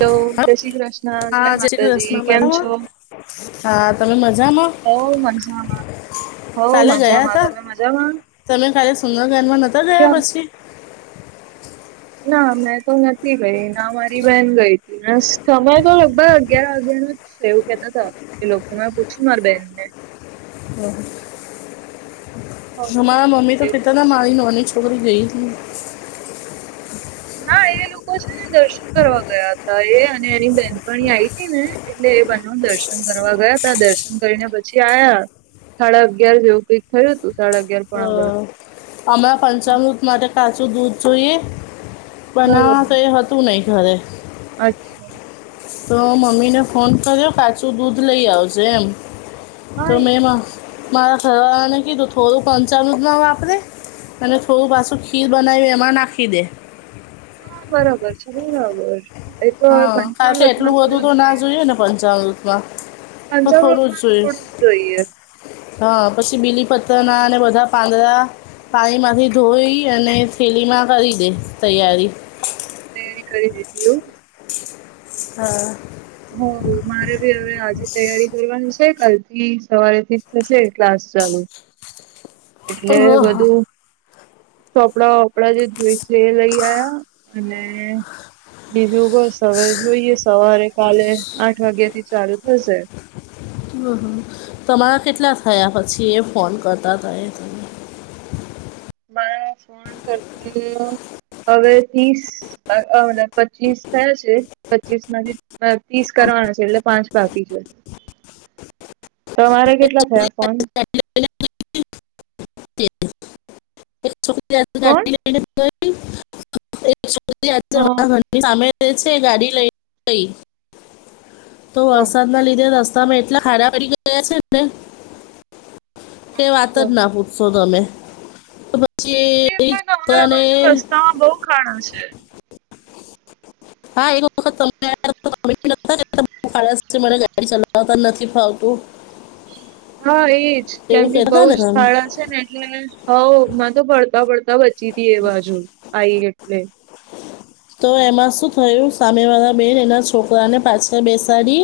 Hello હ, જય શ્રી કૃષ્ણ જય હાજ કે દિવસ માતાજી મેડ કેમ છો હા, તમે મજામાં? ઓ મજામાં. હો કાલે ગયા મજામાં. હતા તમે મજામાં તમે કાલે સુંદરકાંડમાં નહોતા ક? ગયા પછી ના મેં તો નથી ગઈ, ના મારી બહેન ગઈ હતી. સ સમમે તો લગભગ અગિયાર અગિારો જ છે, એવું કેતા હતા. એ લોકોનેં પૂછ્યું માર બેન ને. હોવ અરા મમ્મી તો પીતા એવું હતા, હતું મારી નોની. ટકરી ગઈ હતી. ના એ લોકો છે ને, દર્શન કરવા ગયા હતા, એ અને એની બેહેનપણી આ આવી હતી ને. એટલે એ બના દર્શન કરવા ગયા તા, દર્શન કરીને પછી આયા. સાડા અગિયાર જેવું કઈક થયું હતું, સાડા અગિયાર અ, પણ આર હમણાં પંચામૃત માટે કાચું દૂધ જોઈએ, બાર બનાવા બરોબર તો એ હતું. તું ન ખા [unintelligible] અચ્છા. તો મમ્મીને ફોન કર્યો, કાચું દૂધ લઈ આવજે એમ. હા તો એ મેં હા મારા ખરને કીધું, થોડું પાંચાટમાં વાપરે. અને થોડું પાછું ખીર બનાવી, એમાં નાખી દે. હા, બરાબર, ચાલ, બરાબર. એ તો હવે હા, કારા કે પંચામૃતમાં એટલું બધું થોડું તો જ ના જોઈએ જોયું ને, પંચામૃતમાં. હ, થોડું જ પંચામૃતમાં જોઈશ. થોડું જ જોઈએ હા, પછી બીલી પતર ના અને બધા પાંદડા. પાણીમાંથી ધોઈ અને થેલીમાં કરી દે તૈયારી. તે એણી કરી દીધી હો. હા. હ, મારે ભી હવે આજે તૈયારી. જોવાનું છે, તે કાલથી સવારેથી થશે ક્લાસ ચાલુ. એટલે ઓહો બધું ચોપડા વોપડા જે જોઈ સે, એ લઈ આયા. અને બીજું? બસ હવે, જોઈએ. સવારે કાલે આઠ વાગ્યા થી ચાલુ થશે. અમ્મ હ. તમારા કેટલા થયા પછી એ ફોન કરતા હતા એ. બસ ફોન કરતો. હવે તીસ, અ અન પચીસ થયા છે, પચીસ માંથી. પાંત્રીસ કરવાના છે, એટલે પાંચ બાકી છે. તમારે કેટલા તમે થયા પોન? [inaudible] તે છે, કોણ હા ગાડી લઈ ગઈ, તો હા વરસાદ ના લીધે રસ્ સ્તામા એટલા ખાડા પડી ગયા છે ને, કે વાત અચ્છા જ ના પૂ સોધોમે, તો બછી [inaudible] એને. ખણું છે. હા, એક વખત તમે આયા ને અમે બી અતા ને [unintelligible] ખા [inaudible] મા ગાડી ચલાવતા જ નથી ફાવતું. [inaudible] હા, એજ કેમ એવું કે બઉ કહેતા ને જ તમે ખાડા છે ને, એટલે હઉ માં તો પડતા પડ તવ જીતીએ એ બાજુ આઈ એટલે તો એમાં શું થયું? સામે વાયા બેન એના સોકયાને પાસય બેસાડી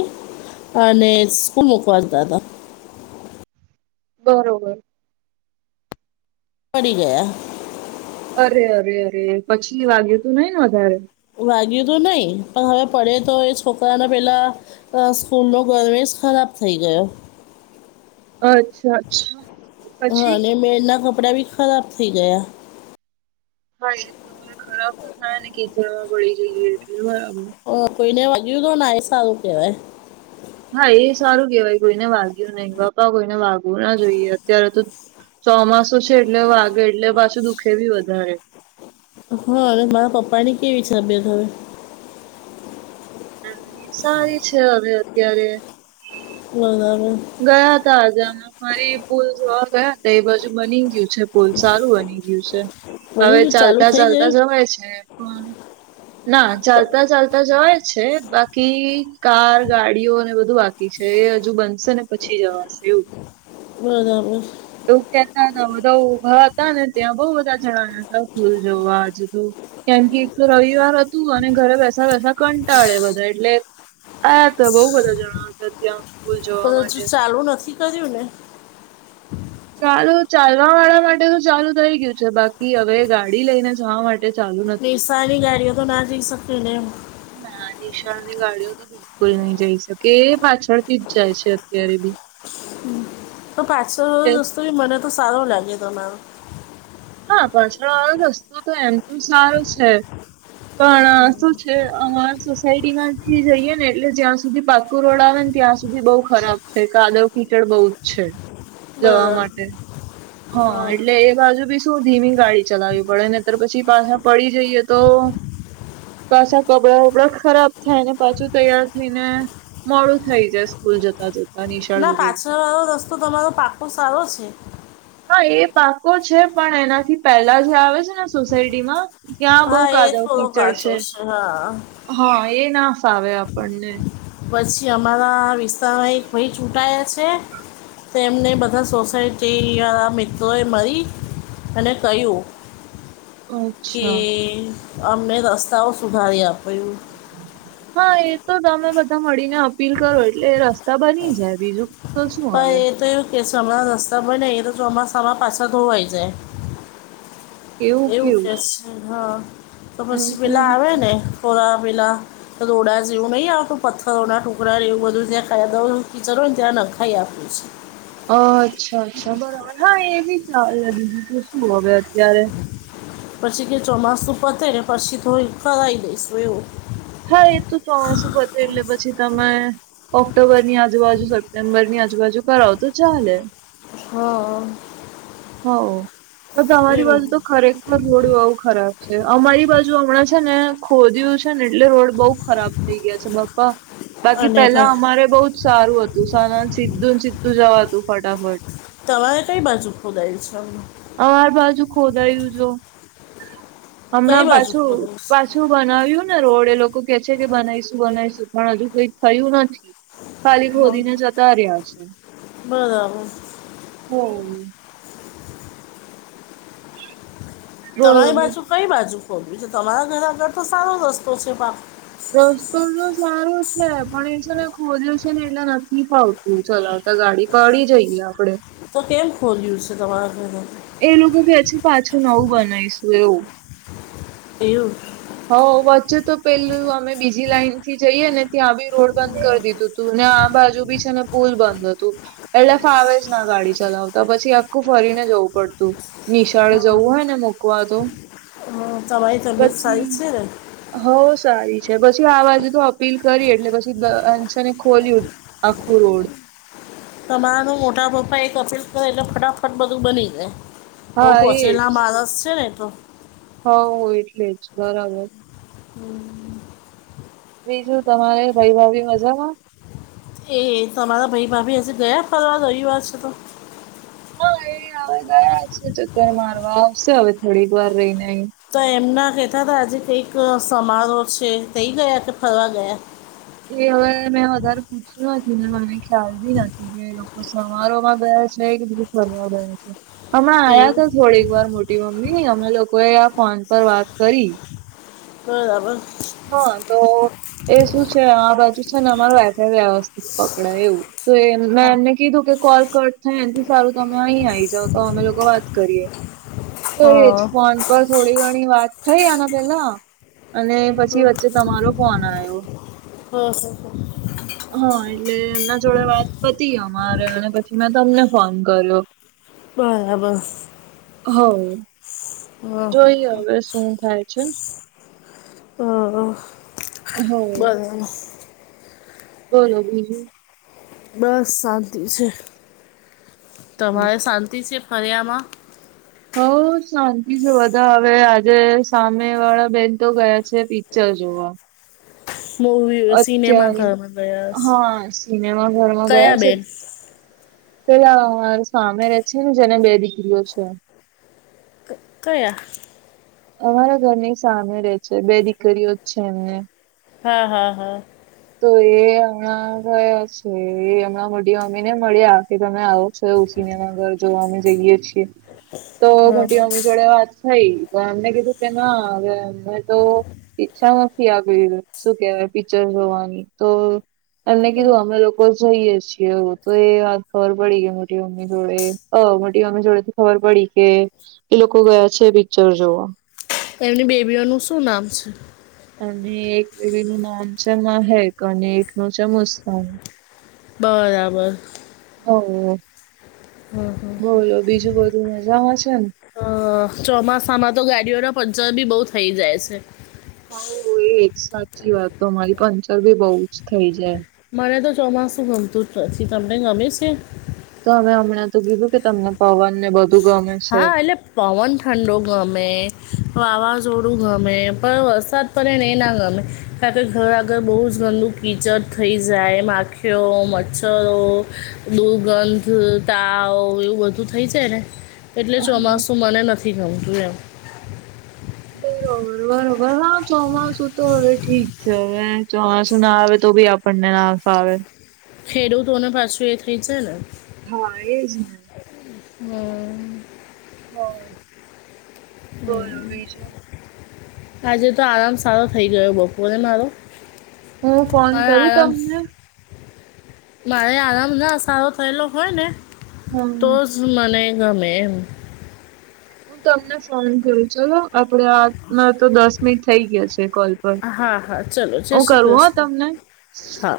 અને સ્કૂલ મૂકવા જતા હતા. બરોબર. પડી ગયા. અરે! અરે! અરે! પછી વાગ્યુ તું નઈ ને? વધારે. વાગ્યું તો નઈ. પય હવે, પડે તો એ છોકયાને પેલા અ સ્કૂલ નો ગયવેશ ખયાબ થઇ ગયો. અચ્છા, અચ્છા હા, પછી? અને બેનના કપડા બી ખયાબ થઈ ગયા. હા એતો, અવે ખરાબ તો થાય ને કે કીચળમાં પડી જઈએ એટલે બયાબ અ કોઈને વાગ્યું તો ના, એ સાયુ કેવાય. હા, એ સારું કેવાય. કોઈને વાગ્યું નઈ. બાપા કોઈને વાગવું ના જોઈએ અત્યારે તો ચોમાસું છે, એટલે વાગે એટલે પાછું દુઃખે બી વધારે. હ અવે માયા પપ્પા ની કેવી છે, અબિયત હવે? એમેય. સારી છે, હવે અત્યારે. બલાબલ. ગયા હતા, આજે અમે. મારી પુલ જોવા ગયા હતા. એ બાજુ બની ગીયુ છે. પુલ સારુ બની ગીયુ સે. બની હવે ગયું ચાલુ ચાલતા થઈ ગયું ચાલતા જવાય છે. પણ.... ના, ચાલતા ચાલતા જવાય છે. બાકી કાર, ગાડીઓને બધુ બા કી છે. એ અજુ બનસે ને પછી જવાસે એવું. બરાબર. એવું કેતા અતા બધા ઉભા હતા ને, ત્યાં બઉ બધા જણાયા હતા ભૂલ જોવા અજુ તો. કેમ કે, એક તો રવિવાર અતું અને ઘરે બેસા બેસા કંટાડે બધા એટલે આયા હતા. બઉ બધા જણા હતા ત્યાં. ફૂલ જોવા બધ અજુ માટે ચાલુ નથી કર્યું ને? ચાલુ ચાલવા વાળા માટે તો ચાલુ થઈ ગીયુ છે. બાકી હવે ગાડી લઈને જવા મા નિશાની ગાડીયો તો ના જીખ સકએ ને એમ. ના નિશાળની ગાડીઓ તો બિલકુલ નહી જઈ શકે એ પાછળથી જ જાય છે અત્યારે બી. તો પાંચસો રો દસ્તો મને તો સારો લાગે તોનારો. હા પાછળ વાળો રસ્તો તો એમ તો સારો છે. પણ શું છે અમારી સોસાયટી માંથી જઈએ ને એટલે જ્યાં ત્યાં સુધી પાકુ રોડ આવે ને ત્યાં સુધી બઉ ખરાબ છે કાદવ કીચડ બહુ જ છે. જવા બરાબર માટે, હા એટલે એ બાજુ જ છે. શું ધીમી ગાડી ચલાવવી પડે ને્યારે પછી પાછા પડી જઈએ તો પાછા કપડાં વપડા ખરાબ થાયને પાછું તૈયાર થઈ ને જવા પડે છે. મોડું થઇ જાય સ્કૂલ જતા જ. ના પાછળ વાળો રસ્તો તમારો પાકો સારો છે. હા એ પાકો છે પણ એનાથી પેલા જે આવે છે ને સોસાયટી માં. ત્યાં હા બહુ એ કાદાવ થોડો કીચર કાચો છે, હા હા એ ના ફાવે આપણને. પછી અમારા વિસ્તારમાં એક ભાઈ છુટાયા છે. તેમને બધા સોસાયટી યા મિત્રોએ મળી. તને કહ્યું. કે અચ્છા અમને રસ્તાઓ સુધારી આપ્યું. હા એ તો તમે બધા મળીને અપીલ કરો એટલે રસ્તા બની જાય બીજું. તો શું હવે હા તો એવું કે ચોમાસા મા રસ્તા બને એ તો ચોમાસામાં પાછા ધોવાય જાય છે. એવું કે છે હા, તો હમ પછી પેલા મને આવે ને થોડા વહેલા. રોડા હજુ ન આવ્યું? પથ્થરો ના ટુકડા એવું બધું જ્યાં કાવદ કીચરો હોય ને ત્યાં નખાઈ આપીશ. આ અચ્છા અચ્છા બરાબર હા એ બી ચાલે બીજું તો શું હવે અત્યારે. પછી કે ચોમાસું પતે એ પછી થોડી ફરાઈ દઈસું એવું. હા એ તોું ચોમાસું પતે એટલે પછી તમે ઓક્ટોબર ની આજુ બાજુ સપ્ટેમ્બર ની આજુ બાજુ કરાવો તો ચાલે. હા અ. હા, ઓ તો તમારી બાજુ તો એવું ખરેખર રોડ બહું ખરાબ છે અમારી બાજુ હમણાં જ છે ને ખોદીયું છે ને એટલે રોડ બહું ખરાબ છે. થઈ ગયા છે બપ્પા. બાકી અને પેલા ભાઈ અમારે બહું જ સારું હતું સારા સીધું સીધું જવાતુ હતું ફટાફટ. તમારે કઈ બાજુ ખોદાય છે? અમારા બાજુ ખોદાયું જેવું. કઈ હમણાં બાજુ ખોદાયું છે પાછું બનાવ્યું ને રોડે એ લોકો કે છે કે બનાવીશું બનાવીશું પણ હજુ કંઈક થયું નથી. ખાલી હમ, ખોદીને જતા રહ્યા છે. બરાબર. હમ. બોલો તમારી બી બાજુ કઈ બાજુ ખોદ્યું છે? તમારા ઘર આગળ તો સારો રસ્તો છે. રસ્તો તો સારો છે પણ એ છે ને ખોલ્યો છે ને એટલે નથી ફાવતું. તું ચલાવશ ગાડી તો પાડી જઈએ આપડે. તો કેમ ખોલ્યું છે તમારા ઘર? એ લોકો કેહે છે કે પાછું નવું બનાવીશું એવું. એવું જ. હ વચ્ચે તો પેલું અમે બીજી લાઈનથી જઈએ ને ત્યાં બી રોડ બંધ કરી દીધું હતું. હા ને આ બાજુ બી છે ને પુલ બંધ હતું. એટલે ફાવે જ ના ગાડી ચલાવતા પછી આખું ફરીને જવું પડતું. નિશાળે જવું હોયને મૂકવા તો. અમ, તમારી તબિયત સારી છે ને? હવે સારી છે પછી આ બાજુ તો અપીલ કરી એટલે પછી અંશને ખોલ્યું. આખું રોડ. તમારા મોટા પપ્પા એક અપીલ કરે એટલે ફટાફટ બધું બની જાય. બહુ હા પહોંચેલા માણસ છે ને તો. હ એટલે જ બરાબર. હમ. બીજું તમારે ભાઈભાભી મજામાં? એ તમારા ભાઈ ભાભી હજુ ગયા ફરવા રવિવાર છે તો? ચક્કર મારવા આવશે હવે થોડીક વાર રહીને. તો એમના કહેતા હતા આજે કંઈક સમારોહ છે તેઈ ગયા કે ફરવા ગયા? એ હવે મેં વધારે પૂછ્યું નથી ને મને ખ્યાલ બી નથી કે એ લોકો સમારોહમાં ગયા છે કે બીજ ફરવા ગયા છે. હમણાં આ યા તો એવું થોડીક વાર મોટી મમ્મી અમે લોકોએ આ ફોન પર વાત કરી. બરાબર. હા તો એ શું છે આ બાજુ છે ને અમાર વાઇફાઇ વ્યવસ્થિત પકડાય એવું. તો એ ના કીધું કે કોલ કટ થાય એથી સારું તમે અહી આવી જાવ તો અમે લોકો વાત કરીએ. તો એજ ફોન પર થોડી ઘણી વાત થઈ આના પેલા, અને પ પછી વચ્ચે તમારો ફોન આવ્યો. હ હ [unintelligible] હા એટલે એમના જોડે વાત પતી અમારે અને પછી મેં તમને ફોન કર્યો. [inaudible] બરાબર. હવ, હમ, જોઈએ હવે શું થાય છે. હ હ, બરાબર. બોલો બીજું? બસ શાંતિ છે, તમારે શાંતિ છે ફર્યામાં? હઉ શાંતિ છે બધા હવે આજે સામે વાળા બેન તો ગયા છે પિક્ચર જોવા. મૂવી અત્યારે, સિનેમાઘરમાં ગયા હશે. હા સિનેમા ઘરમાં કયા ગયા છે. બેન [inaudible] પેલા સામે રે છે ને જેને બે દીકરીઓ છે. ક- કયા? અમારા ઘરની સામે રહે છે બે દીકરીઓ જ છે એમને. હા હા હા. તો એ હમણાં ગયા છે હમણાં મોટી મમ્મી ને મળ્યા. કે તમે આવો છો ઉસીનેના ઘર જોવા અમે જઈએ છીએ, તો મોટી મમ્મી જોડે વાત ભઈ પણ અમને કીધું કે ના અમે તો ઈચ્છા શું કેવાય પિક્ચર જોવાની તો, એમને કીધું અમે લોકો જઈએ છીએ હ તો એ વાત ખબર પડી ગઈ મોટીમ જોડે અ મોટી મમ્મી જોડે થી ખબર પડી કે, એ લોકો ગયા છે પિક્ચર જોવા. એમની બેબીઓનું શું નામ છે? અને એક બેબી નું નામ છે, મહેક અને એકનું છે મુસ્કાન. બરાબર. હ, બોલો બીજું, બધું મજામાં છે ને? અ ચોમાસામાં તો ગાડીઓના પંચર બી બહુ થઇ જાય છે. હ, એજ સાચી વાત, તો તમારી પંચર ભી બહુ જ થઇ જાય. મને તો ચોમાસું ગમતું જ નથી, તમને ગમે છે? તો અમે હમણાં તો કીધું કે, તમને પવન ને બધું ગમે છે. હા, એટલે પવન ઠંડો ગમે, વાવાઝોડું ગમે, પણ વરસાત પણ એ એ ના ગમે કારણ કે, ઘર આગળ બહુ જ ગંદુ કીચડ થઈ જાય, એમ આખી યો મચ્છરો, દુર્ગંધ, તાવ એવું બધું થઈ જાય ને. એટલે ચોમાસું મને નથી ગમતું એમ. બરોબર, બરોબર, હા, ચોમાસું તો હવે ઠીક છે, હવે ચોમાસું ના આવે તો ભી આપ. પને ના ફ આવે. ખેડૂતોને પાછું એ થઈ જ ને. હા, એજ ને. હમ. હ, બોલો બીજું. આજે તો આરામ સારો થઇ ગયો, બપોરે ને મારો. હું ફોન પણ કરું આરામ. તમને? મારે આરામ ના સારો થયેલો હોય ને, હમ તો મને ગમે. હું તમને ફોન કરું, ચલો આપડે આતમાં તો દસ મિનિટ થઈ ગયા છે. કોલ પર હા હા ચલો જય હું શ્રી કરું હો કૃષ્ણ તમને? હા